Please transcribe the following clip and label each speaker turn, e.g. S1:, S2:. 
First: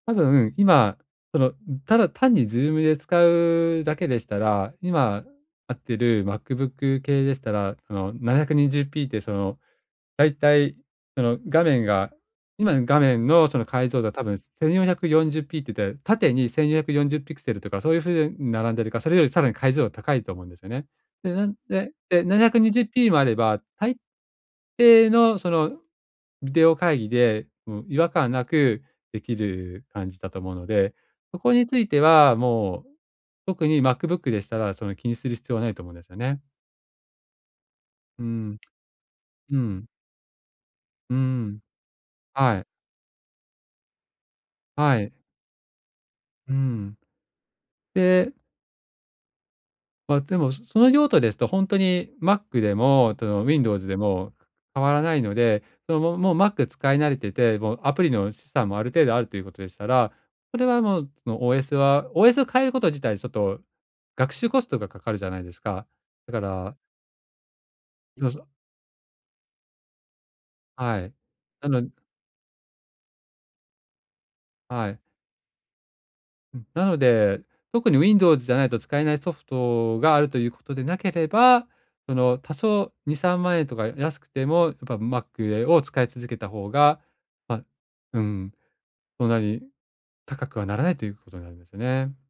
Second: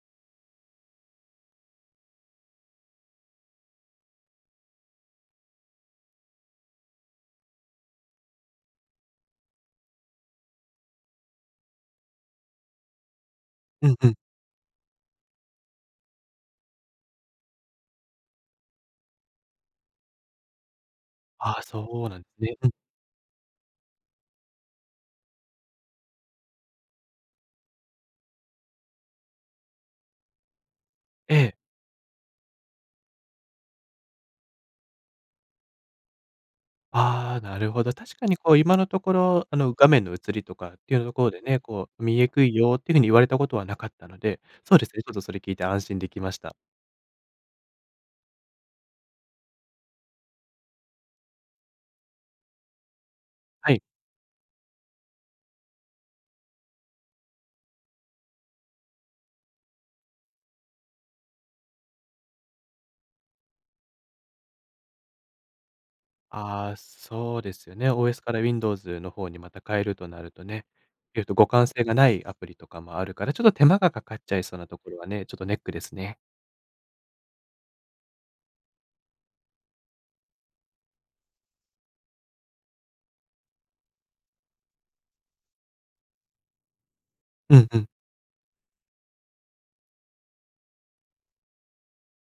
S1: たぶん、今、その、うん、ただ単に Zoom で使うだけでしたら、今あってる Macbook 系でしたら、その720 P ってその、だいたいその画面が今の画面のその
S2: う
S1: 解
S2: ん
S1: 像度
S2: う
S1: は
S2: ん。
S1: 多分1440 P って言って、縦に1440ピクセルとかそういう風並んでるか、それよりさらに解像度が高いと思うんですよね。で、なん
S2: ああ、
S1: で、
S2: そうな
S1: で、
S2: ん
S1: ななひゃ
S2: ね。
S1: く
S2: う
S1: に
S2: ん。
S1: じゅう P もあれば、大抵の、そのビデオ会議で、うん、違和感なくできる感じだと思うので、
S2: え
S1: そこ
S2: え。
S1: についてはもう特に Macbook でしたら、その気にする必要はないと思うんですよね。
S2: ああ、なるほど。確
S1: う
S2: かにこう、
S1: ん。
S2: 今のところ、あ
S1: う
S2: の、
S1: ん。
S2: 画面の映りとかっていうと
S1: う
S2: ころでね、
S1: ん。
S2: こう「見えくい
S1: はい。
S2: よ」っていうふうに言われたことはなかったので、そうです
S1: は
S2: れ、ちょ
S1: い。
S2: っとそれ聞いて安心できました。
S1: うん。でまあ、でも、その用途ですとほんとに Mac でも、との、
S2: はい。
S1: Windows でも変わらないので、そのももう Mac 使い慣れてて、もうアプリの資産もある程度あるということでしたら、それはもう、その OS は OS を変えること自体ちょっと、学習コストがかかるじゃないですか。だか
S2: あ
S1: ら
S2: あ、そうですよね。OS
S1: どう
S2: から
S1: ぞ。
S2: Windows の方にまた変えるとなるとね、
S1: はい、
S2: ええと、互換
S1: な
S2: 性
S1: の
S2: がないアプリとかもあるから、ちょっと手間がかかっちゃいそうなと
S1: は
S2: ころ
S1: い。
S2: はね、ちょっとネックですね。
S1: うん、なので、特に Windows じゃないと使えないソフトがあるということでなければ、その多少2、3万円とか安くてもやっぱ Mac、え、を使い続けた方が
S2: う
S1: あ、
S2: んうん。
S1: うん。そんなに高くはならないということになりますよね。